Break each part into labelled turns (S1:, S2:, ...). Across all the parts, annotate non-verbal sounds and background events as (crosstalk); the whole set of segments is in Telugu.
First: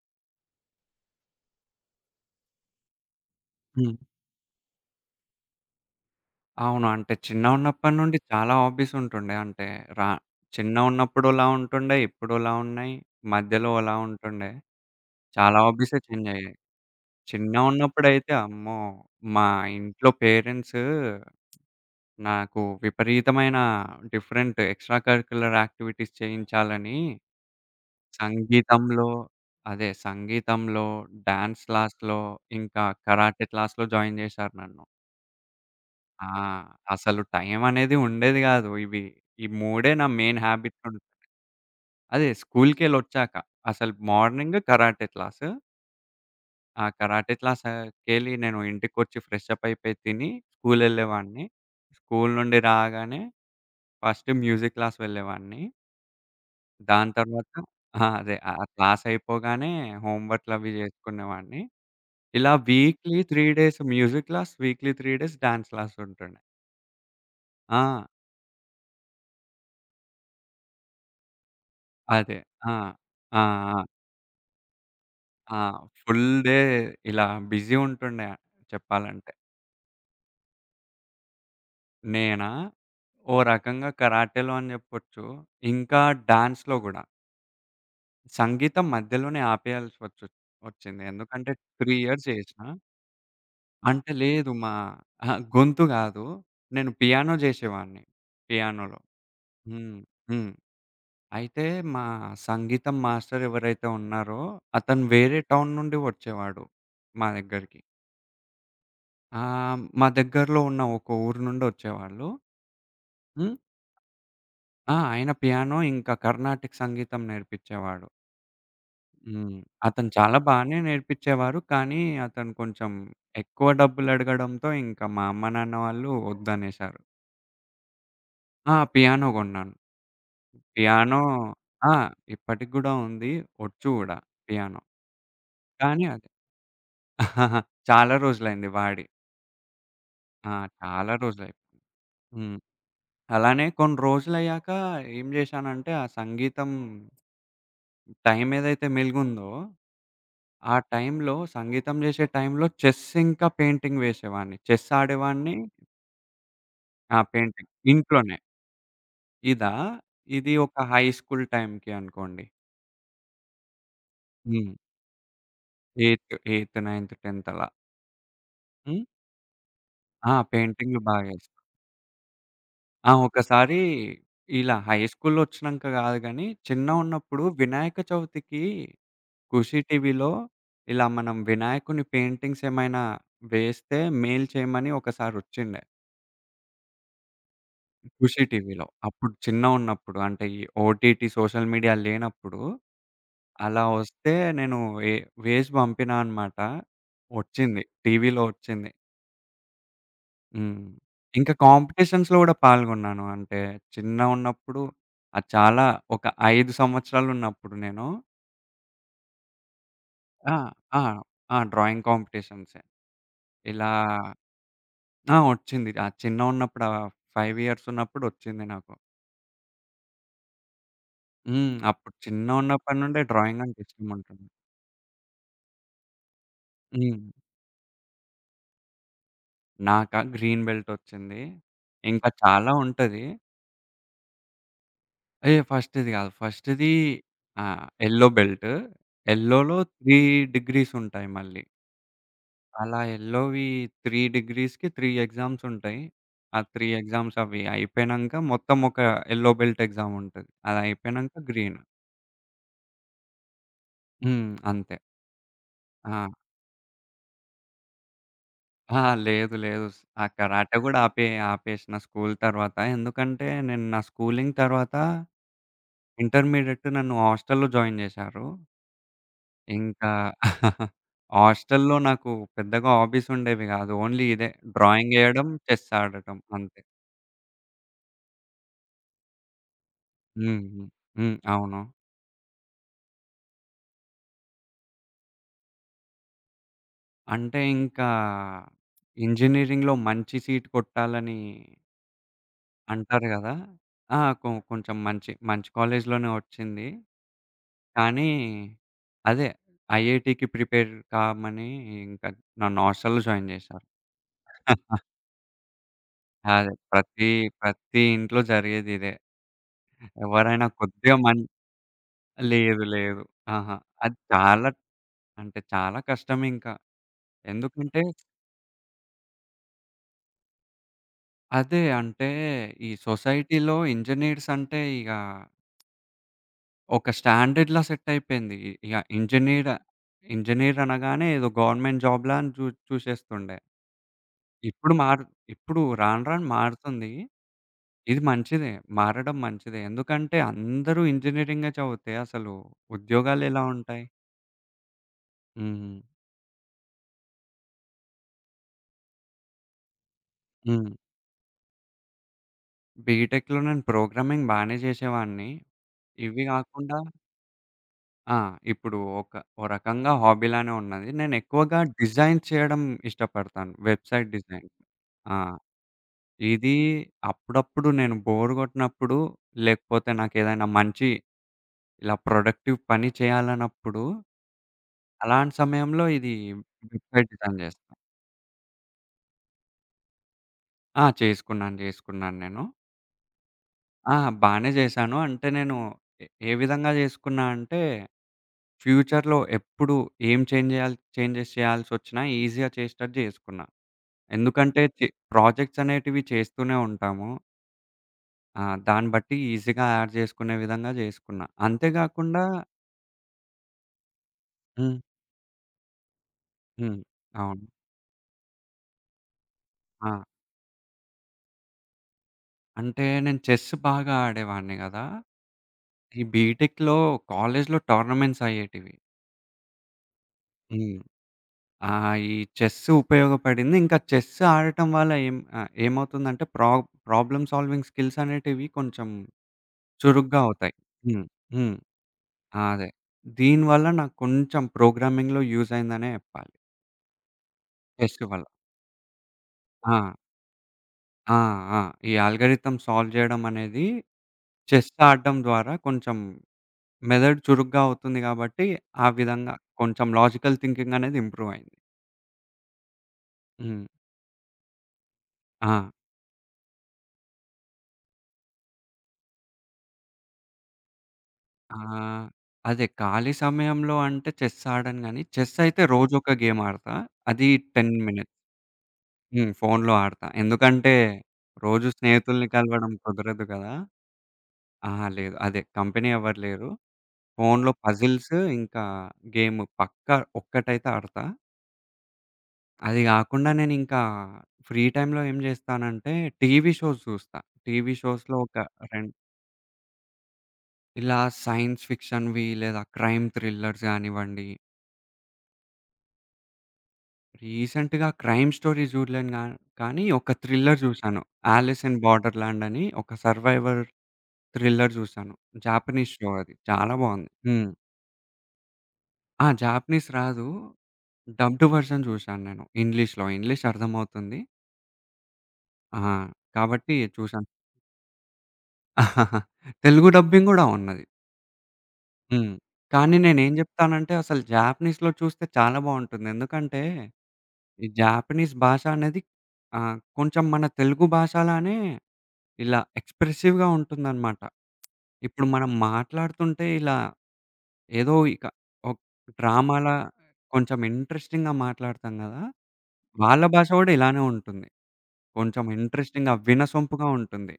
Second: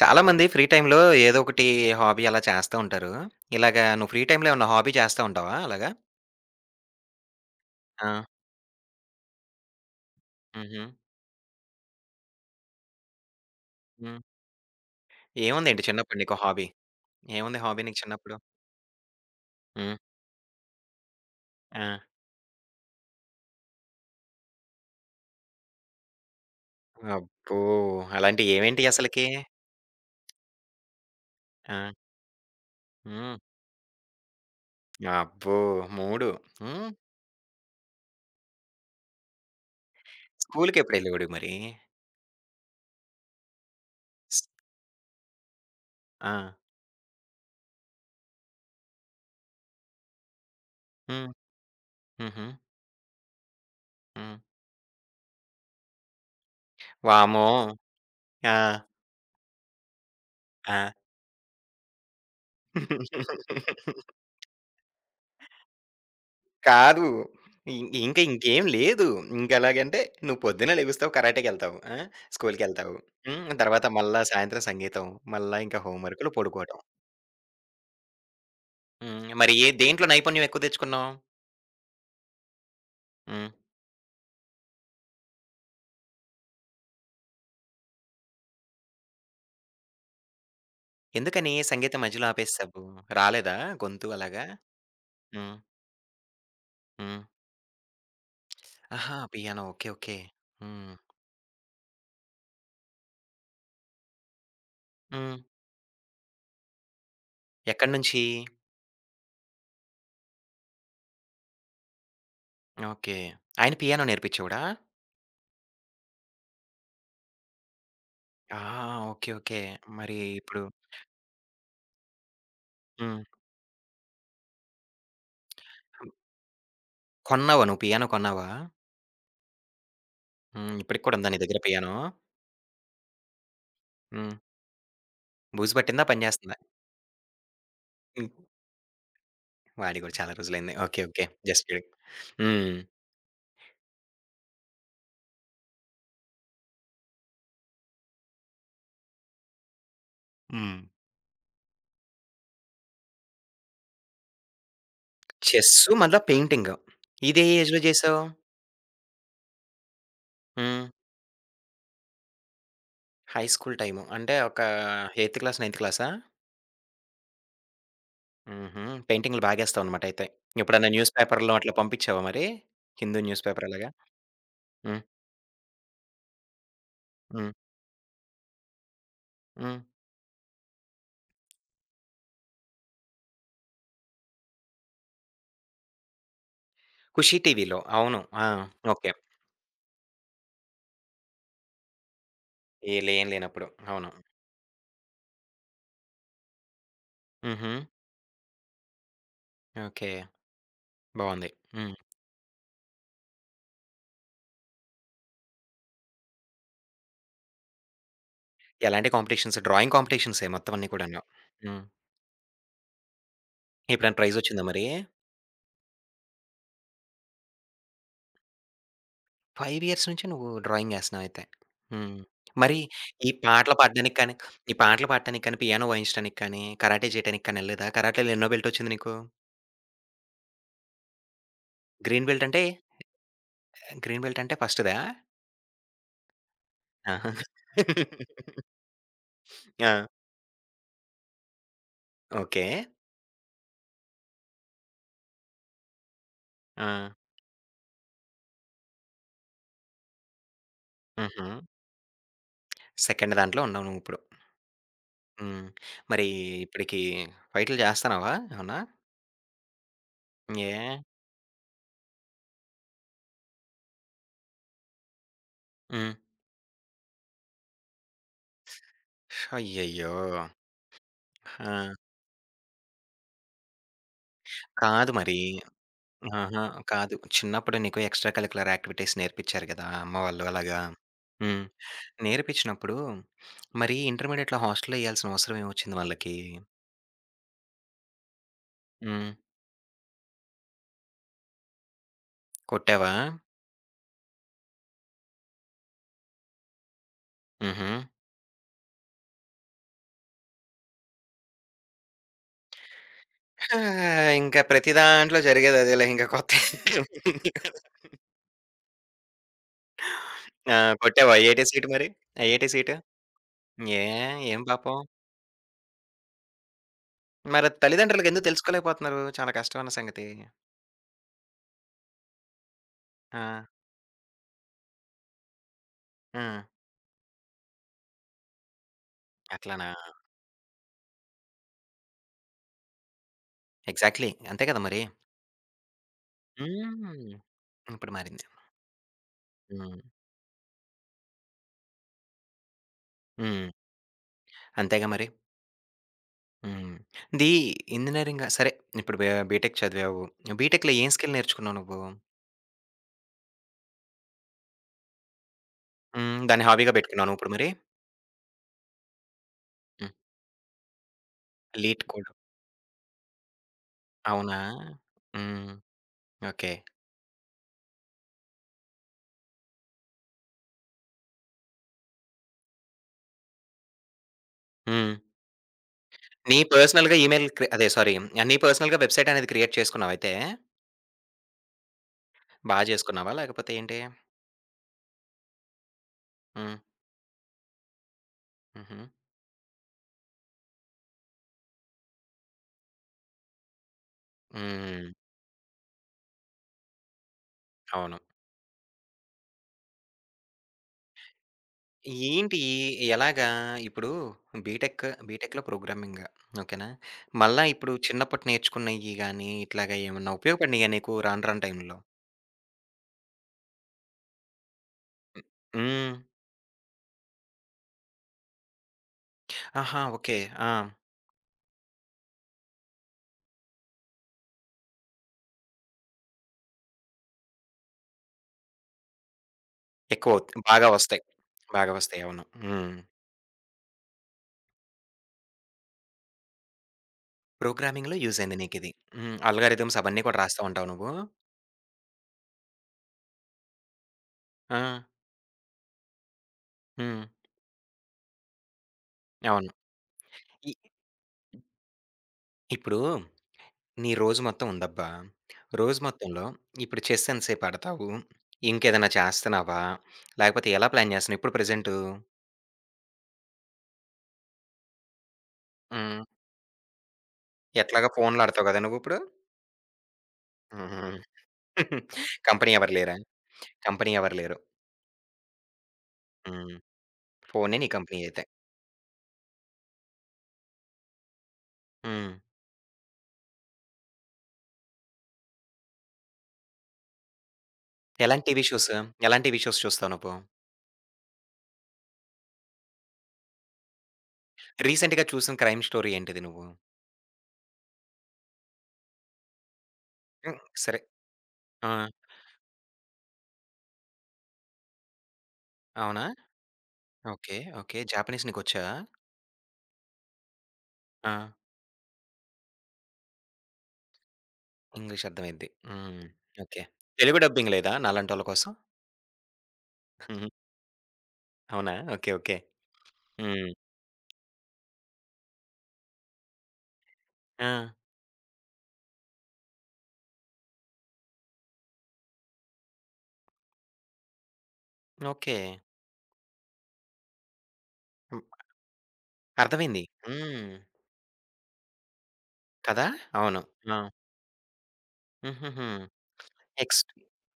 S1: చాలామంది ఫ్రీ టైమ్‌లో ఏదో ఒకటి హాబీ అలా చేస్తా ఉంటారు. ఇలాగా
S2: హ్మ్.
S1: నువ్వు ఫ్రీ టైమ్‌లో ఏమన్నా హాబీ చేస్తా ఉంటావా అలాగా?
S2: అవును. అంటే చిన్నగున్నప్పటి
S1: ఆ!
S2: నుండి చాలా హాబీస్ ఉంటుండే. అంటే రా
S1: హుహు.
S2: చిన్నగున్నప్పుడోలా ఉంటుండే, ఇప్పుడోలా ఉన్నాయి. మధ్యలో అలా
S1: హ్మ్.
S2: ఉంటుండే. చాలా
S1: ఏముందేంటి
S2: హాబీసే
S1: చిన్నప్పుడు
S2: చేంజ్
S1: నీకు
S2: అయ్యాయి.
S1: హాబీ? ఏముంది హాబీ నీకు
S2: చిన్నగున్నప్పుడైతే
S1: చిన్నప్పుడు?
S2: అమ్మో! మా
S1: హ్మ్.
S2: ఇంట్లో పేరెంట్స్
S1: ఆ!
S2: నాకు విపరీతమైన డిఫరెంట్ ఎక్స్‌ట్రా కరిక్యులర్ యాక్టివిటీస్ చేయించాలని
S1: అబ్బో! అలాంటియి ఏవేంటి
S2: సంగీతంలో
S1: అసలకి?
S2: సంగీతంలో, డాన్స్
S1: ఆ!
S2: క్లాస్‌లో, ఇంకా
S1: హ్మ్.
S2: కరాటే క్లాస్‌లో జాయిన్ చేశారు నన్ను.
S1: అబ్బో!
S2: ఆ!
S1: 3. హ్మ్.
S2: అసలు టైమనేది ఉండేది గాదు. ఈ మూడే నా మెయిన్ హ్యాబిట్స్ ఉండే.
S1: స్కూలుకెప్పుడెళ్ళేవాడివి మరి?
S2: అదే స్కూల్‌కెళ్ళొచ్చాక. అసలు
S1: స్
S2: మార్నింగ్ కరాటే క్లాసు.
S1: ఆ!
S2: ఆ కరాటే క్లాస్‌కెళ్ళి నేను ఇంటికొచ్చి ఫ్రెషప్ అయిపోయి తిని
S1: హ్మ్.
S2: స్కూలెళ్ళేవాడిని. స్కూలు
S1: హుహు.
S2: నుండి రాగానే ఫస్ట్
S1: హ్మ్.
S2: మ్యూజిక్ క్లాస్ వెళ్ళేవాడిని. దాని తర్వాత
S1: వామ్మో! ఆ!
S2: ఆ క్లాస్ అయిపోగానే హోంవర్క్‌లవి
S1: ఆ!
S2: చేసుకునేవాడిని. ఇలా weekly 3 days
S1: (laughs)
S2: music class, weekly 3 days dance class ఉంటుండే.
S1: కాదు.
S2: ఆ!
S1: ఇం ఇంక ఇంకేం లేదు. ఇంకెలాగంటే నువ్వు పొద్దున్నే లెగుస్తావు, కరాటేకెళ్తావు. ఆ!
S2: అదే. ఆ!
S1: స్కూలుకెళ్తావు.
S2: ఆ!
S1: హ్మ్.
S2: ఆ!
S1: తర్వాత మళ్ళా సాయంత్రం సంగీతం. మళ్ళా
S2: ఆ!
S1: ఇంకా హోమ్
S2: ఫుల్
S1: వర్కులు,
S2: డే
S1: పడుకోవటం.
S2: ఇలా బిజీ ఉంటుండే చెప్పాలంటే.
S1: హ్మ్. మరి ఏ దేంట్లో నైపుణ్యం ఎక్కువ తెచ్చుకున్నావు?
S2: నేనా? ఓ
S1: హ్మ్.
S2: రకంగా కరాటేలో అని జెప్పొచ్చు. ఇంకా డాన్స్‌లో గూడా. సంగీతం మధ్యలోనే ఆపేయాల్సి వచ్చింది. ఎందుకంటే
S1: ఎందుకని
S2: 3
S1: సంగీతం
S2: ఇయర్స్
S1: మధ్యలో
S2: చేశినా.
S1: ఆపేసావు? రాలేదా
S2: అంటే
S1: గొంతు అలాగా?
S2: లేదు మా అహా!
S1: హ్మ్.
S2: గొంతు గాదు. నేను
S1: హ్మ్.
S2: పియానో జేసేవాడిని. పియానోలో.
S1: ఆహా! పియానో. ఓకే.
S2: హ్మ్.
S1: ఓకే.
S2: హ్మ్.
S1: హ్మ్.
S2: అయితే మా సంగీతం మాస్టర్ ఎవరైతే ఉన్నారో అతను
S1: హ్మ్.
S2: వేరే టౌన్ నుండి వచ్చేవాడు మా దగ్గరికి.
S1: ఎక్కడి నుంచి?
S2: ఆ! మా దగ్గరలో ఉన్న ఒక ఊరు నుండొచ్చేవాళ్ళు.
S1: ఓకే.
S2: హ్మ్.
S1: ఆయన పియానో నేర్పించేవాడా?
S2: ఆ! ఆయన పియానో ఇంకా కర్ణాటిక్ సంగీతం నేర్పిచ్చేవాడు.
S1: ఆ! ఓకే.
S2: హ్మ్.
S1: ఓకే.
S2: అతను
S1: మరి
S2: చాలా ఆహా!
S1: ఇప్పుడు
S2: బానే నేర్పిచ్చేవారు. కానీ అతను కొంచెం
S1: హ్మ్.
S2: ఎక్కువ డబ్బులడగడంతో ఇంకా మా అమ్మ, నాన్న వాళ్ళు వద్దనేశారు.
S1: కొన్నావా, నువ్వు పియానో కొన్నావా?
S2: ఆ! పియానో గొన్నాను.
S1: హ్మ్. ఇప్పటికి కూడా
S2: పియానో
S1: ఉందా నీ దగ్గర
S2: ఆ!
S1: పియానో?
S2: ఇప్పటికి గూడా ఉంది. ఒచ్చు గూడా
S1: హ్మ్.
S2: పియానో.
S1: బూజు
S2: కానీ
S1: పట్టిందా? పని
S2: అది
S1: జేస్తందా?
S2: (laughs) చాలా
S1: హ్మ్.
S2: రోజులైంది వాడి.
S1: వాడి గూడా చాలా
S2: ఆ!
S1: రోజులైంది. ఓకే.
S2: చాలా
S1: ఓకే.
S2: రోజులయి
S1: just kidding.
S2: హ్మ్.
S1: హ్మ్.
S2: అలానే కొన్ని రోజులయ్యాక ఏం జేశానంటే ఆ సంగీతం టైం ఏదైతే మెలుగుందో, ఆ
S1: హ్మ్.
S2: టైంలో సంగీతం జేసే టైంలో చెస్ ఇంకా పెయింటింగ్ వేసేవాడిని. చెస్ ఆడేవాడిని.
S1: చెస్సు మళ్ళా పెయింటింగు.
S2: ఆ!
S1: ఇదే
S2: పెయింటింగ్
S1: ఏజ్‌లో జేసావు?
S2: ఇంట్లోనే. ఇదా? ఇది ఒక
S1: హ్మ్.
S2: హై స్కూల్ టైంకి అనుకోండి.
S1: High school time. అంటే ఒక
S2: హ్మ్.
S1: ఎయిత్ క్లాస్, నైన్త్ క్లాసా?
S2: 8థ్, 9థ్, 10థ్ అలా.
S1: హుహు.
S2: హ్మ్.
S1: పెయింటింగ్‌లు బాగేస్తావనమాట అయితే.
S2: ఆ!
S1: ఎప్పుడన్నా
S2: పెయింటింగ్‌లు
S1: న్యూస్
S2: బాగా ఏస్తా.
S1: పేపర్‌లో అట్లా పంపించావా మరి?
S2: ఆ!
S1: హిందూ న్యూస్ పేపర్
S2: ఒకసారి
S1: అలాగా?
S2: ఇలా హై
S1: హ్మ్.
S2: స్కూలొచ్చినంక గాదు గానీ, చిన్నగున్నప్పుడు
S1: హ్మ్.
S2: వినాయక చవితికి
S1: హ్మ్.
S2: ఖుషి టీవీలో ఇలా మనం వినాయకుని పెయింటింగ్స్ ఏమైనా వేస్తే మెయిల్ చేయమని ఒకసారొచ్చిండే.
S1: ఖుషి టీవీలో. అవును.
S2: ఖుషి
S1: ఆ!
S2: టీవీలో.
S1: ఓకే.
S2: అప్పుడు చిన్నగున్నప్పుడు అంటే ఈ ఓటీటీ, సోషల్ మీడియా లేనప్పుడు
S1: ఏ లేను లేనప్పుడు.
S2: అలా
S1: అవును.
S2: వస్తే నేను ఏ వేసి పంపినా అనమాట.
S1: హుహు.
S2: వచ్చింది. టీవీలో వచ్చింది.
S1: ఓకే.
S2: హ్మ్.
S1: బావుంది.
S2: ఇంకా
S1: హ్మ్.
S2: కాంపిటీషన్స్‌లో గూడా పాల్గొన్నాను. అంటే చిన్నగున్నప్పుడు అది చాలా ఒక 5 సంవత్సరాలున్నప్పుడు నేను
S1: ఎలాంటి కాంపిటీషన్స్? డ్రాయింగ్ కాంపిటీషన్సే
S2: ఆ!
S1: మొత్తం అన్నీ
S2: ఆ!
S1: కూడాను.
S2: ఆ!
S1: హ్మ్.
S2: డ్రాయింగ్ కాంపిటీషన్సే. ఇలా
S1: ఎప్పుడైనా ప్రైజొచ్చిందా మరి?
S2: ఆ! వచ్చింది. ఆ చిన్నగున్నప్పుడు ఆ 5 ఇయర్స్ ఉన్నప్పుడు వచ్చింది నాకు.
S1: 5 ఇయర్స్ నుంచి నువ్వు డ్రాయింగ్ ఏస్తన్నావు అయితే.
S2: హ్మ్. అప్పుడు
S1: హ్మ్. మరి
S2: చిన్నగున్నప్పటి నుండే
S1: ఈ
S2: డ్రాయింగ్
S1: పాటలు
S2: అంటే ఇష్టం
S1: పాడడానికి కానీ,
S2: ఉంటుంది.
S1: ఈ పాటలు పాడటానికి కానీ, పియానో వాయించడానికి కానీ, కరాటే
S2: హ్మ్.
S1: చేయటానికి కానీ ఎళ్ళలేదా? కరాటేలో ఎన్నో బెల్టొచ్చింది నీకు?
S2: నాకా గ్రీన్ బెల్ట్ ఒచ్చింది.
S1: గ్రీన్
S2: ఇంకా
S1: బెల్ట్ అంటే,
S2: చాలా ఉంటది.
S1: గ్రీన్ బెల్ట్ అంటే ఫస్ట్‌దా?
S2: ఏ ఫస్ట్ ఇది గాదు. ఫస్ట్‌ది
S1: ఆహా!
S2: ఆహ్, యెల్లో బెల్ట్. యెల్లోలో
S1: ఆ!
S2: 3 డిగ్రీస్ ఉంటాయి మళ్ళీ.
S1: ఓకే.
S2: అలా యెల్లోవి 3 డిగ్రీస్‌కి 3 ఎగ్జామ్స్ ఉంటాయి. ఆ 3
S1: ఆ!
S2: ఎగ్జామ్స్ అవి అయిపోయినంక మొత్తం ఒక యెల్లో బెల్ట్ ఎగ్జామ్ ఉంటది. అది అయిపోయినంక
S1: హుహు.
S2: గ్రీన్.
S1: సెకండ్ దాంట్లో ఉన్నావు నువ్విప్పుడు.
S2: హ్మ్. అంతే.
S1: హ్మ్. మరి
S2: ఆ!
S1: ఇప్పటికి ఫైటులు చేస్తన్నావా ఏమన్నా?
S2: ఆ! లేదు. లేదు. ఆ కరాటే గూడా
S1: ఏ?
S2: ఆపేసిన స్కూల్ తర్వాత. ఎందుకంటే నేను నా స్కూలింగ్ తర్వాత
S1: హ్మ్.
S2: ఇంటర్మీడియేట్ నన్ను హాస్టల్‌లో జాయిన్ జేశారు. ఇంకా
S1: అయ్యయ్యో! ఆ!
S2: హాస్టల్‌లో నాకు పెద్దగా హాబీస్ ఉండేవి గాదు. ఓన్లీ ఇదే
S1: కాదు
S2: డ్రాయింగ్
S1: మరి.
S2: ఎయడం, చెస్ ఆడటం
S1: ఆహా!
S2: అంతే.
S1: కాదు. చిన్నప్పుడు నీకు ఎక్స్‌ట్రా కరిక్యులర్ యాక్టివిటీస్ నేర్పించారు గదా! అమ్మ వాళ్ళు
S2: హ్మ్.
S1: అలాగా.
S2: హ్మ్. హ్మ్.
S1: హ్మ్.
S2: అవును.
S1: నేర్పించినప్పుడు మరి ఇంటర్మీడియేట్‌లో హాస్టల్‌లో ఎయ్యాల్సిన అవసరం ఏమొచ్చింది వాళ్ళకి?
S2: అంటే ఇంకా
S1: హ్మ్.
S2: ఇంజినీరింగ్‌లో మంచి సీట్ కొట్టాలని
S1: కొట్టావా?
S2: అంటారు గదా! ఆ! కొంచెం మంచి మంచి కాలేజ్‌లోనే వచ్చింది.
S1: హుహు.
S2: కానీ అదే ఐఐటీకి ప్రిపేర్ కామని ఇంకా నన్ను హాస్టల్‌లో జాయిన్
S1: (laughs) ఆ!
S2: జేశారు.
S1: ఇంకా ప్రతి దాంట్లో జరిగేది అదేలే ఇంక కొత్త.
S2: అదే. ప్రతి, ప్రతి ఇంట్లో జరిగేదిదే. ఎవరైనా
S1: ఆ!
S2: కొద్దిగా
S1: కొట్టావా? ఏటి సీటు మరి? ఏటి
S2: లేదు.
S1: సీటు?
S2: లేదు. ఆహా!
S1: ఏ
S2: అది
S1: ఏం
S2: చాలా
S1: పాపం?
S2: అంటే చాలా కష్టమింకా.
S1: మరి
S2: ఎందుకంటే
S1: తల్లిదండ్రులకు ఎందుకు తెలుసుకోలేకపోతున్నారు? చాలా కష్టమైన సంగతి.
S2: అదే. అంటే ఈ
S1: ఆ!
S2: సొసైటీలో ఇంజినీర్స్ అంటే ఇగ
S1: హ్మ్.
S2: ఒక స్టాండర్డ్‌లా సెట్ అయిపోయింది.
S1: అట్లానా?
S2: ఇంజినీర్ అనగానే ఏదో గవర్నమెంట్ జాబ్‌లా అని చూసేస్తుండే.
S1: ఎగ్జాక్ట్‌లీ. అంతే కదా
S2: ఇప్పుడు
S1: మరి.
S2: మారు ఇప్పుడు రాను రాను మారుతుంది.
S1: హ్మ్. ఇప్పుడు
S2: ఇది
S1: మారింది.
S2: మంచిదే. మారడం మంచిదే.
S1: హ్మ్.
S2: ఎందుకంటే అందరూ ఇంజినీరింగే చదివితే అసలు ఉద్యోగాలెలా
S1: హ్మ్.
S2: ఉంటాయి?
S1: అంతేగా మరి.
S2: హ్మ్.
S1: హ్మ్. ఇది ఇంజినీరింగా? సరే, ఇప్పుడు బీటెక్ చదివావు.
S2: హ్మ్.
S1: బీటెక్‌లో ఏం స్కిల్ నేర్చుకున్నావు నువ్వు?
S2: బీటెక్‌లో నేను ప్రోగ్రామింగ్ బానే చేసేవాడిని.
S1: హ్మ్.
S2: ఇవి
S1: దాన్ని హాబీగా
S2: గాకుండా
S1: పెట్టుకున్నావా నువ్వు ఇప్పుడు మరి?
S2: ఆ! ఇప్పుడు ఒక ఓ
S1: హ్మ్.
S2: రకంగా హాబీలానే ఉన్నది. నేనెక్కువగా
S1: లీట్ కోడ్.
S2: డిజైన్ చేయడం ఇష్టపడతాను. వెబ్‌సైట్
S1: అవునా?
S2: డిజైన్. ఆ!
S1: హ్మ్.
S2: ఇది
S1: ఓకే.
S2: అప్పుడప్పుడు నేను బోర్ గొట్టినప్పుడు, లేకపోతే నాకేదైనా మంచి ఇలా ప్రొడక్టివ్ పని చేయాలన్నప్పుడు,
S1: హ్మ్.
S2: అలాంటి సమయంలో ఇది
S1: నీ పర్సనల్‌గా
S2: వెబ్‌సైట్
S1: ఈమెయిల్
S2: డిజైన్
S1: క్రి,
S2: చేస్తా.
S1: అదే సారీ, నీ పర్సనల్‌గా వెబ్‌సైట్ అనేది క్రియేట్ చేసుకున్నావయితే?
S2: ఆ! చేసుకున్నాను నేను.
S1: బా చేసుకున్నావా? లేకపోతే ఏంటి?
S2: ఆ! బానే చేశాను. అంటే నేను ఏ
S1: హ్మ్.
S2: విధంగా చేసుకున్నా అంటే,
S1: హుహు.
S2: ఫ్యూచర్‌లో ఎప్పుడు ఏం చేంజ్ చేయాలి చేంజెస్ చేయాల్సొచ్చినా ఈజీగా చేసేటట్టు చేసుకున్నా. ఎందుకంటే
S1: హ్మ్.
S2: ప్రాజెక్ట్స్ అనేటివి చేస్తూనే ఉంటాము.
S1: అవును.
S2: ఆ! దాన్ని బట్టి ఈజీగా యాడ్ చేసుకునే విధంగా చేసుకున్నా. అంతేగాకుండా
S1: ఏంటి? ఎలాగా ఇప్పుడు
S2: హ్మ్.
S1: బీటెక్, బీటెక్‌లో ప్రోగ్రామింగ్ ఓకేనా?
S2: హ్మ్. అవును.
S1: మళ్ళా ఇప్పుడు చిన్నప్పటి నేర్చుకున్నయి గాని, ఇట్లాగా
S2: ఆ!
S1: ఏమన్నా ఉపయోగపడినయా నీకు రాను రాను టైంలో?
S2: అంటే నేను చెస్ బాగా ఆడేవాడిని గదా!
S1: హ్మ్.
S2: ఈ బీటెక్‌లో, కాలేజ్‌లో టోర్నమెంట్స్ అయ్యేటివి.
S1: ఆహా! ఓకే. ఆ!
S2: హ్మ్. ఆ! ఈ చెస్ ఉపయోగపడింది. ఇంకా చెస్ ఆడటం వల్ల ఏం ఆహ్, ఏమవుతుందంటే ప్రాబ్లమ్ సాల్వింగ్ స్కిల్స్ అనేటివి కొంచెం
S1: ఎక్కువ
S2: చురుగ్గా
S1: అవుత్
S2: అవుతాయి.
S1: బాగా వస్తాయి.
S2: హ్మ్. హ్మ్.
S1: బాగా వస్తాయి. అవును.
S2: ఆ! అదే.
S1: హ్మ్.
S2: దీనివల్ల నాకు కొంచెం ప్రోగ్రామింగ్‌లో యూజ్ అయిందనే చెప్పాలి.
S1: ప్రోగ్రామింగ్‌లో
S2: చెస్
S1: యూజ్
S2: వల్ల.
S1: అయింది నీకిది. హ్మ్.
S2: ఆ!
S1: అల్గారిథమ్స్ అవన్నీ కూడా రాస్తా ఉంటావా నువ్వు?
S2: ఆ! ఆ! ఈ ఆల్గోరిథం సాల్వ్ చేయడం అనేది
S1: ఆ!
S2: చెస్ ఆడడం ద్వారా కొంచెం
S1: హ్మ్.
S2: మెదడు చురుగ్గా అవుతుంది కాబట్టి, ఆ విధంగా
S1: అవును.
S2: కొంచెం లాజికల్
S1: ఇ
S2: థింకింగ్ అనేది ఇంప్రూవ్ అయింది.
S1: ఇప్పుడు
S2: హ్మ్.
S1: నీ రోజు మొత్తం ఉందబ్బా.
S2: ఆ!
S1: రోజు మొత్తంలో ఇప్పుడు చెస్ ఎంతసేపు ఆడతావు? ఇంకేదైనా చేస్తన్నావా? లేకపోతే ఎలా ప్లాన్ చేస్తున్నావు ఇప్పుడు
S2: ఆ!
S1: ప్రెజెంటు?
S2: అదే ఖాళీ సమయంలో అంటే చెస్ ఆడను గానీ, చెస్ అయితే
S1: హ్మ్.
S2: రోజొక గేమ్ ఆడతా. అది 10
S1: ఎట్లాగా
S2: మినిట్స్.
S1: ఫోన్‌లో ఆడతావు గదా నువ్విప్పుడు?
S2: హ్మ్. ఫోన్‌లో ఆడతా. ఎందుకంటే,
S1: హుహు.
S2: రోజు స్నేహితుల్ని
S1: కంపెనీ
S2: కలవడం
S1: ఎవరు లేరా?
S2: కుదరదు కదా!
S1: కంపెనీ ఎవరు లేరు.
S2: అహా! లేదు. అదే కంపెనీ ఎవరు లేరు.
S1: హ్మ్.
S2: ఫోన్‌లో
S1: ఫోనే నీ కంపెనీ
S2: పజిల్స్
S1: అయితే.
S2: ఇంకా గేమ్ పక్కా ఒక్కటైతే ఆడతా.
S1: హ్మ్.
S2: అది కాకుండా నేనింకా ఫ్రీ టైమ్‌లో ఏం చేస్తానంటే, టీవీ షోస్ చూస్తా. టీవీ షోస్‌లో
S1: ఎలాంటి
S2: ఒక
S1: టీవీ షోస్?
S2: రెం
S1: ఎలాంటి టీవీ షోస్ చూస్తావు నువ్వు?
S2: ఇలా సైన్స్ ఫిక్షన్‌వి లేదా క్రైమ్ థ్రిల్లర్స్ గానివ్వండి.
S1: రీసెంట్‌గా చూసిన క్రైమ్ స్టోరీ ఏంటిది నువ్వు?
S2: రీసెంట్‌గా క్రైమ్ స్టోరీ జూడలేను గా, కానీ ఒక
S1: హ్మ్.
S2: థ్రిల్లర్
S1: సరే.
S2: జూశాను. 'ఆలిస్
S1: ఆ!
S2: ఇన్ బోర్డర్‌లాండ్' అని ఒక సర్వైవర్ థ్రిల్లర్ జూశాను. జాపనీస్
S1: అవునా?
S2: షో అది. చాలా బావుంది.
S1: ఓకే.
S2: హ్మ్.
S1: ఓకే. జాపనీస్ నీకొచ్చా?
S2: ఆ! జాపనీస్ రాదు.
S1: ఆ!
S2: డబ్డ్ వర్షన్ జూశాను నేను ఇంగ్లీష్‌లో. ఇంగ్లీష్ అర్థమవుతుంది.
S1: ఇంగ్లీష్ అర్థమైద్ది.
S2: ఆ!
S1: హ్మ్. ఓకే.
S2: కాబట్టి
S1: తెలుగు
S2: చూశాను.
S1: డబ్బింగ్ లేదా నాలాంటోళ్ళ కోసం?
S2: (laughs) తెలుగు డబ్బింగ్
S1: హుహు.
S2: గూడా ఉన్నది.
S1: అవునా? ఓకే.
S2: హ్మ్.
S1: ఓకే.
S2: కానీ నేనేం
S1: హ్మ్.
S2: జెప్తానంటే, అసలు జాపనీస్‌లో చూస్తే చాలా బావుంటుంది. ఎందుకంటే,
S1: ఆ!
S2: ఈ జాపనీస్ భాష అనేది ఆహ్, కొంచెం మన తెలుగు భాషలానే ఇలా ఎక్స్‌ప్రెసివ్‌గా ఉంటుందనమాట. ఇప్పుడు
S1: ఓకే.
S2: మనం మాట్లాడుతుంటే ఇలా ఏదో
S1: హ్మ్.
S2: ఇక ఒక డ్రామాలా
S1: అర్థమైంది. హ్మ్.
S2: కొంచెం ఇంట్రెస్టింగ్‌గా మాట్లాడతాం గదా!
S1: కదా!
S2: వాళ్ళ
S1: అవును.
S2: భాష గూడా
S1: ఆ!
S2: ఇలానే ఉంటుంది. కొంచెం
S1: హుహుహు.
S2: ఇంట్రెస్టింగ్‌గా వినసొంపుగా
S1: నెక్స్ట్.
S2: ఉంటుంది.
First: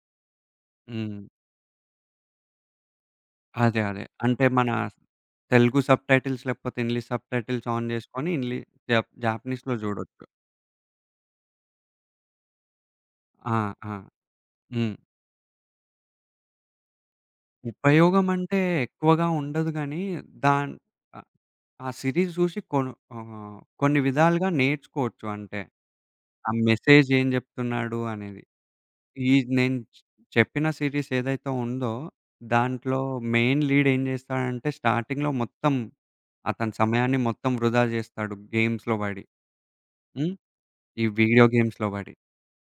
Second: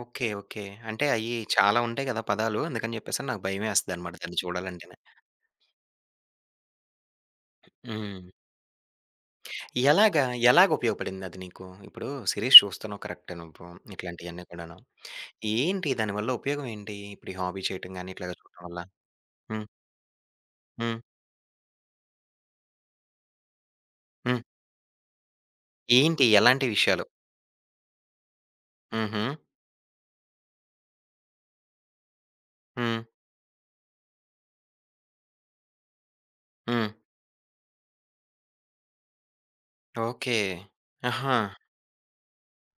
S1: ఓకే. ఓకే. అంటే
S2: హ్మ్.
S1: అయి చాలా ఉంటాయి గదా! పదాలు. అందుకని జెప్పేసని నాకు
S2: అదే.
S1: భయమేస్తదనమాట దాన్ని
S2: అంటే మన
S1: చూడాలంటేనే.
S2: తెలుగు సబ్‌టైటిల్స్ లేకపోతే ఇంగ్లీష్ సబ్‌టైటిల్స్ ఆన్ జేసుకొని
S1: హ్మ్.
S2: ఇంగ్లీ జప్ జాపనీస్‌లో జూడొచ్చు.
S1: ఎలాగా, ఎలాగ ఉపయోగపడింది అది నీకు? ఇప్పుడు సిరీస్ చూస్తున్నావు కరెక్టే
S2: ఆ!
S1: నువ్వు.
S2: ఆ!
S1: ఇట్లాంటియన్నీ కూడాను.
S2: హ్మ్.
S1: ఏంటి దానివల్ల ఉపయోగం ఏంటి? ఇప్పుడు ఈ హాబీ చేయటం గాని
S2: ఉపయోగం
S1: ఇట్లాగా
S2: అంటే
S1: చూడటం వల్ల?
S2: ఎక్కువగా
S1: హ్మ్.
S2: ఉండదు గానీ దాన్
S1: హ్మ్.
S2: ఆ! ఆ సిరీస్ జూసి ఆహ్, కొన్ని
S1: హ్మ్.
S2: విధాలుగా నేర్చుకోవచ్చు అంటే,
S1: ఏంటి?
S2: ఆ
S1: ఎలాంటి విషయాలు?
S2: మెసేజ్ ఏం జెప్తున్నాడు అనేది.
S1: హుహు.
S2: ఈ నేను చెప్పిన సిరీస్ ఏదైతే ఉందో,
S1: హ్మ్.
S2: దాంట్లో మెయిన్ లీడ్ ఏం జేస్తాడంటే స్టార్టింగ్‌లో మొత్తం అతని
S1: హ్మ్.
S2: సమయాన్ని మొత్తం వృధా జేస్తాడు గేమ్స్‌లో బడి. హ్మ్.
S1: ఓకే.
S2: ఈ
S1: ఆహా!
S2: వీడియో గేమ్స్‌లో బడి.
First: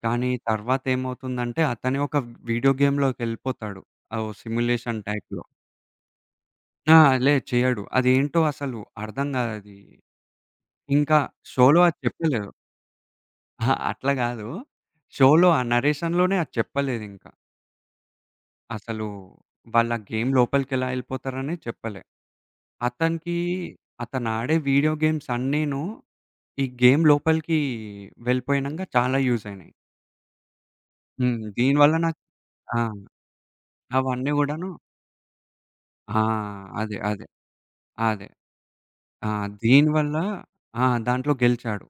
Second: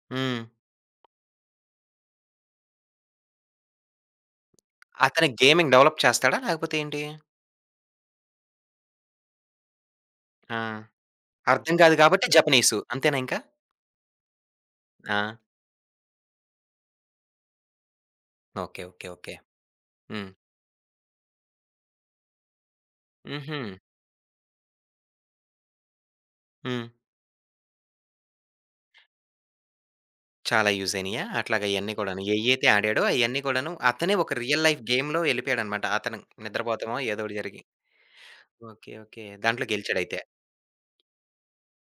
S2: కానీ
S1: హ్మ్.
S2: తర్వాత ఏమవుతుందంటే అతనే ఒక వీడియో గేమ్‌లోకెళ్ళిపోతాడు. ఆ! ఓ సిమ్యులేషన్
S1: అతను
S2: టైప్‌లో.
S1: గేమింగ్ డెవలప్ చేస్తాడా? లేకపోతే
S2: ఆ!
S1: ఏంటి?
S2: చేయడు. అదేంటో అసలు అర్థం గాదది.
S1: ఆ!
S2: ఇంకా
S1: అర్థం
S2: షోలో
S1: కాదు
S2: అది
S1: కాబట్టి
S2: చెప్పలేదు.
S1: జపనీసు. అంతేనా ఇంకా?
S2: అహా! అట్లా గాదు.
S1: ఆ!
S2: షోలో ఆ నరేషన్‌లోనే అది చెప్పలేదింకా.
S1: ఓకే.
S2: అసలు
S1: ఓకే. ఓకే.
S2: వాళ్ళ
S1: హ్మ్.
S2: గేమ్ లోపలికెలా ఎళ్ళిపోతారనే చెప్పలే. అతనికి
S1: హుహు.
S2: అతనాడే వీడియో గేమ్స్ అన్నీను ఈ
S1: హ్మ్.
S2: గేమ్ లోపలికి వెళ్ళిపోయినంక చాలా యూజ్ అయినాయి.
S1: చాలా యూజ్ అయినయా?
S2: హ్మ్.
S1: అట్లాగా
S2: దీనివల్ల
S1: ఇయన్నీ
S2: నాకు
S1: కూడాను. ఏయైతే
S2: ఆ!
S1: ఆడాడో అయన్నీ కూడాను, అతనే
S2: అవన్నీ
S1: ఒక రియల్
S2: గూడాను
S1: లైఫ్ గేమ్‌లో ఎళ్ళిపోయాడనమాట. అతను
S2: ఆ! అదే.
S1: నిద్రపోతామో ఏదో
S2: అదే.
S1: ఒకటి జరిగి.
S2: అదే.
S1: ఓకే. ఓకే.
S2: ఆ!
S1: దాంట్లో
S2: దీనివల్ల
S1: గెలిచాడైతే.
S2: ఆ! దాంట్లో గెలిచాడు.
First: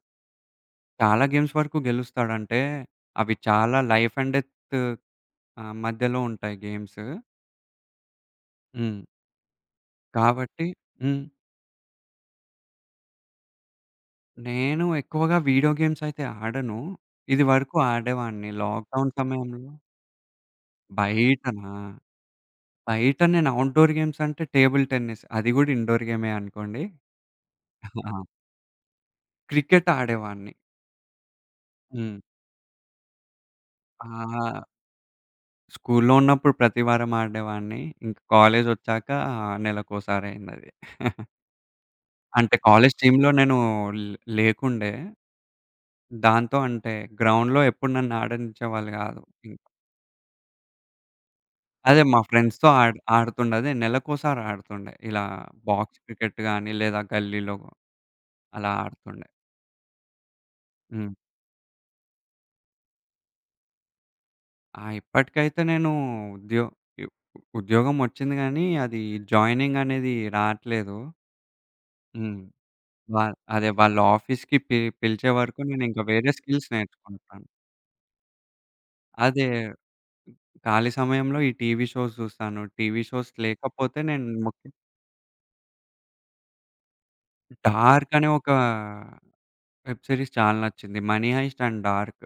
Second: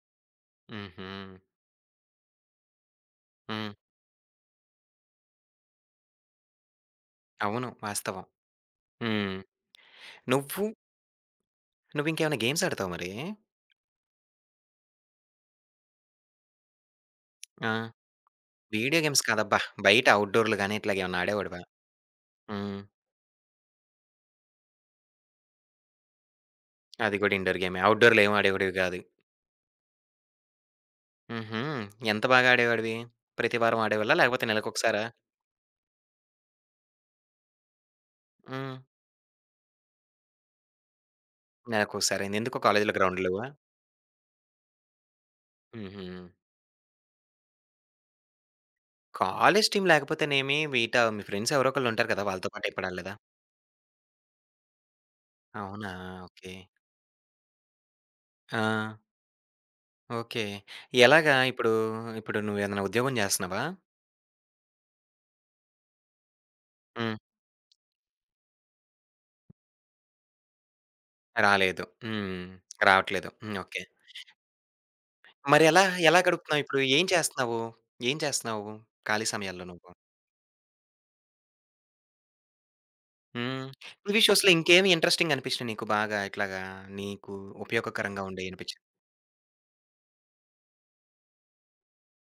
S1: హుహు.
S2: చాలా గేమ్స్ వరకు గెలుస్తాడంటే, అవి
S1: హ్మ్.
S2: చాలా లైఫ్ అండ్ డెత్ ఆహ్, మధ్యలో ఉంటాయి గేమ్స్.
S1: అవును. వాస్తవం.
S2: హ్మ్.
S1: హ్మ్. నువ్వు
S2: కాబట్టి హ్మ్.
S1: నువ్వింకేమైనా గేమ్స్ ఆడతావా మరి?
S2: నేను ఎక్కువగా వీడియో గేమ్స్ అయితే ఆడను.
S1: ఆ!
S2: ఇదివరకు ఆడేవాడిని
S1: వీడియో
S2: లాక్‌డౌన్
S1: గేమ్స్ కాదబ్బా!
S2: సమయంలో.
S1: బయట ఔట్‌డోర్‌లు గాని ఇట్లాగేమన్నా ఆడేవాడివా?
S2: బయటనా?
S1: హ్మ్.
S2: బయట నేను ఔట్‌డోర్ గేమ్స్ అంటే టేబుల్ టెన్నిస్. అది గూడా ఇండోర్ గేమే అనుకోండి.
S1: అది కూడా ఇండోర్ గేమే.
S2: ఆ!
S1: ఔట్‌డోర్‌లో ఏమి ఆడేవాడివి కాదు.
S2: క్రికెట్ ఆడేవాడిని.
S1: హుహు.
S2: హ్మ్.
S1: ఎంత బాగా ఆడేవాడివి? ప్రతి వారం ఆడేవాళ్ళా? లేకపోతే
S2: ఆహ్,
S1: నెలకొకసారా?
S2: స్కూల్లో ఉన్నప్పుడు ప్రతి వారం ఆడేవాడిని. ఇంక
S1: హ్మ్.
S2: కాలేజొచ్చాక నెలకోసారి అయిందది. (laughs)
S1: నెలకొకసారైంది.
S2: అంటే
S1: ఎందుకు?
S2: కాలేజ్
S1: కాలేజీలో గ్రౌండ్
S2: టీమ్‌లో
S1: లేవా?
S2: నేను లేకుండే.
S1: హుహు.
S2: దాంతో అంటే గ్రౌండ్‌లో ఎప్పుడు నన్ను ఆడనిచ్చేవాళ్ళు గాదు.
S1: కాలేజ్ టీమ్ లేకపోతేనేమి వీటా, మీ ఫ్రెండ్స్ ఎవరో ఒకళ్ళు
S2: అదే
S1: ఉంటారు
S2: మా
S1: కదా! వాళ్ళతో
S2: ఫ్రెండ్స్‌తో
S1: పాటు ఎప్పుడు ఆడలేదా?
S2: ఆడుతుండే. అదే నెలకోసారి ఆడుతుండే. ఇలా
S1: అవునా!
S2: Box cricket
S1: okay.
S2: గాని, లేదా గల్లీలో
S1: ఆ!
S2: అలా ఆడుతుండే.
S1: ఓకే.
S2: హ్మ్.
S1: ఎలాగా ఇప్పుడు, ఇప్పుడు నువ్వేదన్నా ఉద్యోగం చేస్తున్నావా?
S2: ఆ! ఇప్పటికైతే నేను ఉద్యో యు
S1: హ్మ్.
S2: ఉద్యోగం వచ్చింది గానీ, అది జాయినింగ్ అనేది రాట్లేదు.
S1: రాలేదు.
S2: హ్మ్.
S1: హ్మ్.
S2: వా
S1: రావట్లేదు. హ్మ్.
S2: అదే
S1: ఓకే.
S2: వాళ్ళ ఆఫీస్‌కి పిలిచే వరకు
S1: మరి ఎలా,
S2: నేనింక
S1: ఎలా
S2: వేరే
S1: గడుపుతున్నావు
S2: స్కిల్స్
S1: ఇప్పుడు? ఏం
S2: నేర్చుకుంటాను.
S1: చేస్తున్నావు? ఏం చేస్తున్నావు ఖాళీ
S2: అదే
S1: సమయాల్లో నువ్వు?
S2: ఖాళీ సమయంలో ఈ టీవీ షోస్ చూస్తాను. టీవీ షోస్
S1: హ్మ్.
S2: లేకపోతే
S1: టీవీ
S2: నేను
S1: షోస్‌లో
S2: ముఖ్య
S1: ఇంకేమి ఇంట్రెస్టింగ్ అనిపించినయి నీకు? బాగా ఇట్లాగా నీకు
S2: 'డార్క్'
S1: ఉపయోగకరంగా
S2: అనే ఒక
S1: ఉండేయి అనిపించినయి?
S2: వెబ్ సీరీస్ చాలా నచ్చింది. 'Money heist and dark.'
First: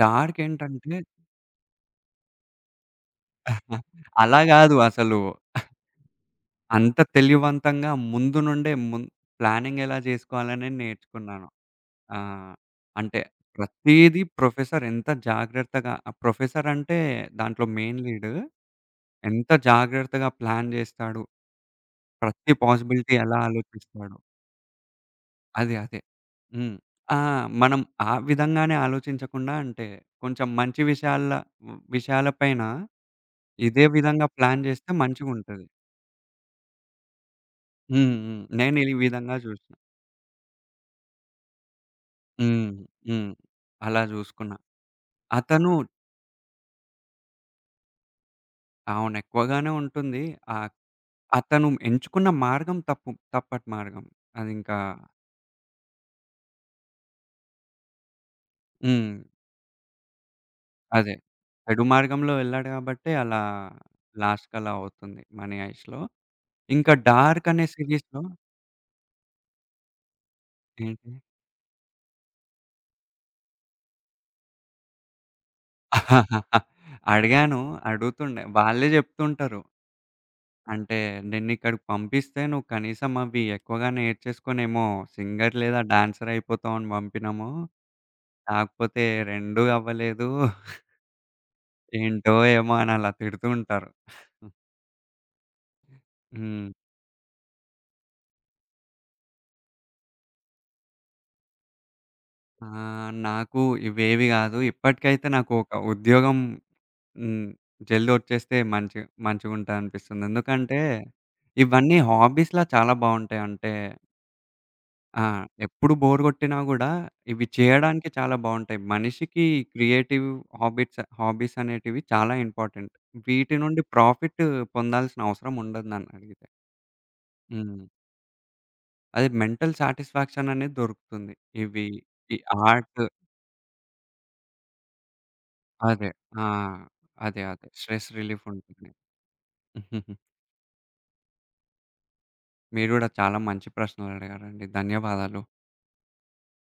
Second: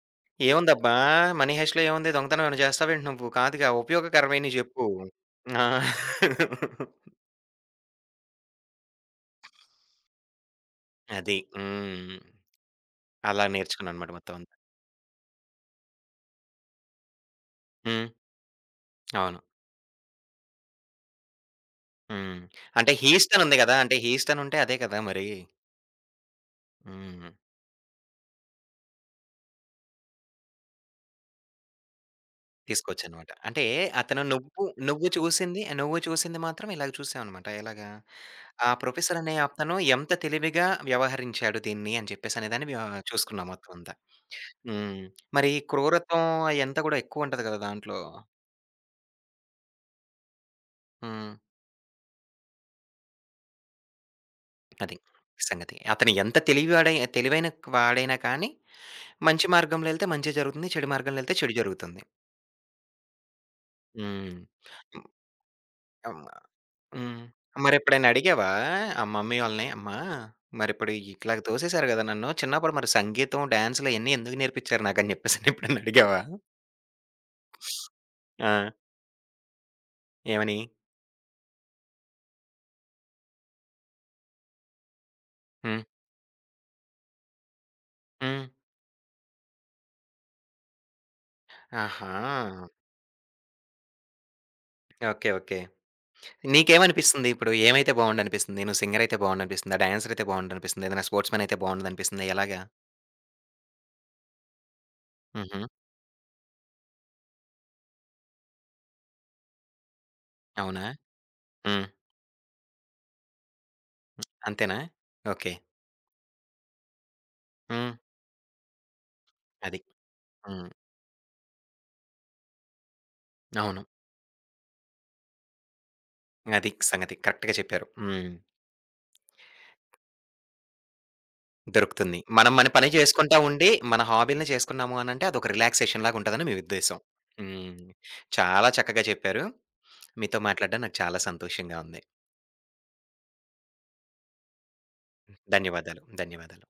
S2: Dark
S1: ఏముందబ్బా!
S2: ఏంటంటే
S1: 'మనీ హెయిస్ట్‌లో' ఏముంది? దొంగతనం ఏమైనా చేస్తావేంటి నువ్వు? కాదుగా,
S2: (laughs) అలా
S1: ఉపయోగకరమైనయి
S2: గాదు
S1: చెప్పు.
S2: అసలు.
S1: ఆ!
S2: అంత తెలివివంతంగా ముందు నుండే ప్లానింగ్ ఎలా జేసుకోవాలనే
S1: అది.
S2: నేర్చుకున్నాను.
S1: హ్మ్.
S2: ఆ! అంటే
S1: అలా నేర్చుకున్నానన్నమాట
S2: ప్రతీది
S1: మొత్తం అంతా.
S2: ప్రొఫెసర్ ఎంత జాగ్రత్తగా ఆ ప్రొఫెసర్ అంటే దాంట్లో మెయిన్
S1: హ్మ్.
S2: లీడ్.
S1: అవును.
S2: ఎంత జాగ్రత్తగా ప్లాన్ జేస్తాడు.
S1: హ్మ్.
S2: ప్రతి
S1: అంటే
S2: పాసిబిలిటీ ఎలా
S1: 'హీస్టన్' ఉంది గదా! అంటే
S2: ఆలోచిస్తాడు.
S1: 'హీస్టన్' ఉంటే అదే కదా మరి.
S2: అదే. హ్మ్. ఆ!
S1: హ్మ్.
S2: మనం ఆ విధంగానే ఆలోచించకుండా అంటే కొంచెం మంచి విషయాల విషయాల పైన
S1: తీసుకొచ్చనమాట. అంటే
S2: ఇదే
S1: అతను,
S2: విధంగా ప్లాన్
S1: నువ్వు
S2: చేస్తే
S1: నువ్వు చూసింది
S2: మంచిగుంటది.
S1: నువ్వు చూసింది మాత్రం ఇలాగ చూసావనమాట. ఎలాగా?
S2: హ్మ్. హ్మ్.
S1: ఆ
S2: నేను ఈ
S1: ప్రొఫెసర్ అనే
S2: విధంగా జూషిన.
S1: అతను ఎంత తెలివిగా వ్యవహరించాడు దీన్ని అని చెప్పేసనే దాన్ని
S2: హ్మ్.
S1: వ్య
S2: హ్మ్.
S1: చూసుకున్నాం మొత్తం అంతా.
S2: అలా జూసుకున్నా.
S1: హ్మ్. మరి
S2: అతను
S1: క్రూరత్వం అయంతా గూడా ఎక్కువుంటది గదా దాంట్లో.
S2: అవును. ఎక్కువగానే ఉంటుంది. ఆహ్,
S1: హ్మ్.
S2: అతను ఎంచుకున్న మార్గం తప్పటి మార్గం. అదింకా
S1: అది సంగతి. అతను ఎంత తెలివివాడై, తెలివైన వాడైనా కానీ
S2: హ్మ్.
S1: మంచి మార్గంలో ఎళ్తే మంచే జరుగుతుంది. చెడు
S2: అదే.
S1: మార్గంలో ఎళ్తే చెడు
S2: చెడు
S1: జరుగుతుంది.
S2: మార్గంలో వెళ్ళాడు గాబట్టే అలా
S1: హ్మ్.
S2: లాస్ట్‌కలా అవుతుంది 'మనీ హైస్ట్‌లో'.
S1: హ్మ్.
S2: ఇంకా
S1: హ్మ్.
S2: 'డార్క్' అనే
S1: మరెప్పుడైనా
S2: సిరీస్‌లో
S1: అడిగావా? ఆ మమ్మీ వాళ్ళని, అమ్మా మరిప్పుడు
S2: ఏంటి?
S1: ఇట్లాగ తోసేసారు గదా నన్ను. చిన్నప్పుడు మరి సంగీతం, డాన్స్‌లు ఇయన్నీ ఎందుకు నేర్పిచ్చారు నాకని జెప్పేసని ఎప్పుడైనా అడిగావా?
S2: (laughs) అడిగాను. అడుగుతుండే.
S1: ఆ!
S2: వాళ్ళే జెప్తుంటారు.
S1: ఏమని?
S2: అంటే నిన్నిక్కడికి పంపిస్తే నువ్వు కనీసం అవి ఎక్కువగా నేర్చేసుకొనేమో సింగర్ లేదా
S1: హ్మ్.
S2: డాన్సర్ అయిపోతావు అని పంపినాము.
S1: హ్మ్.
S2: కాకపోతే రెండూ అవ్వలేదు.
S1: ఆహా!
S2: ఏంటో ఏమో అని అలా తిడుతూ ఉంటారు.
S1: ఓకే. ఓకే.
S2: హ్మ్.
S1: నీకేమనిపిస్తుంది ఇప్పుడు? ఏమైతే బావుండనిపిస్తుంది? నువ్వు సింగర్ అయితే బావుండనిపిస్తుందా? డాన్సర్ అయితే బావుండనిపిస్తుందా? ఏదైనా స్పోర్ట్స్‌మెన్ అయితే బావుండదనిపిస్తుందా? ఎలాగా?
S2: ఆహ్, నాకు ఇవేవి కాదు. ఇప్పటికైతే నాకు
S1: హుహు.
S2: ఒక ఉద్యోగం హ్మ్. జల్ది వచ్చేస్తే మంచిగుంటదనిపిస్తుంది. ఎందుకంటే
S1: అవునా? హ్మ్.
S2: ఇవన్నీ హాబీస్‌లా చాలా బావుంటాయి. అంటే
S1: అంతేనా?
S2: ఆ!
S1: ఓకే.
S2: ఎప్పుడు బోర్ గొట్టినా గూడా ఇవి
S1: హ్మ్.
S2: చేయడానికి చాలా బావుంటాయి. మనిషికి
S1: అది.
S2: క్రియేటివ్
S1: హ్మ్.
S2: హాబీస్ అనేటివి చాలా ఇంపార్టెంట్. వీటి
S1: అవును.
S2: నుండి ప్రాఫిట్ పొందాల్సిన అవసరం ఉండదు నన్నడిగితే.
S1: అది సంగతి. కరెక్ట్‌గా
S2: హ్మ్.
S1: చెప్పారు. హ్మ్.
S2: అది మెంటల్ సాటిస్ఫాక్షన్ అనేది దొరుకుతుంది. ఇవి
S1: దొరుకుతుంది.
S2: ఈ
S1: మనం మన పని
S2: ఆర్ట్
S1: చేసుకుంటా ఉండి, మన హాబీలని చేసుకున్నాము అనంటే అదొక రిలాక్సేషన్
S2: అదే.
S1: లాగా
S2: ఆ!
S1: ఉంటదని మీ ఉద్దేశం.
S2: అదే. అదే.
S1: హ్మ్.
S2: స్ట్రెస్ రిలీఫ్
S1: చాలా
S2: ఉంటుంది.
S1: చక్కగా చెప్పారు.
S2: (laughs)
S1: మీతో మాట్లాడడం నాకు చాలా సంతోషంగా ఉంది.
S2: మీరు గూడా చాలా మంచి ప్రశ్నలడిగారండి. ధన్యవాదాలు.
S1: ధన్యవాదాలు. ధన్యవాదాలు.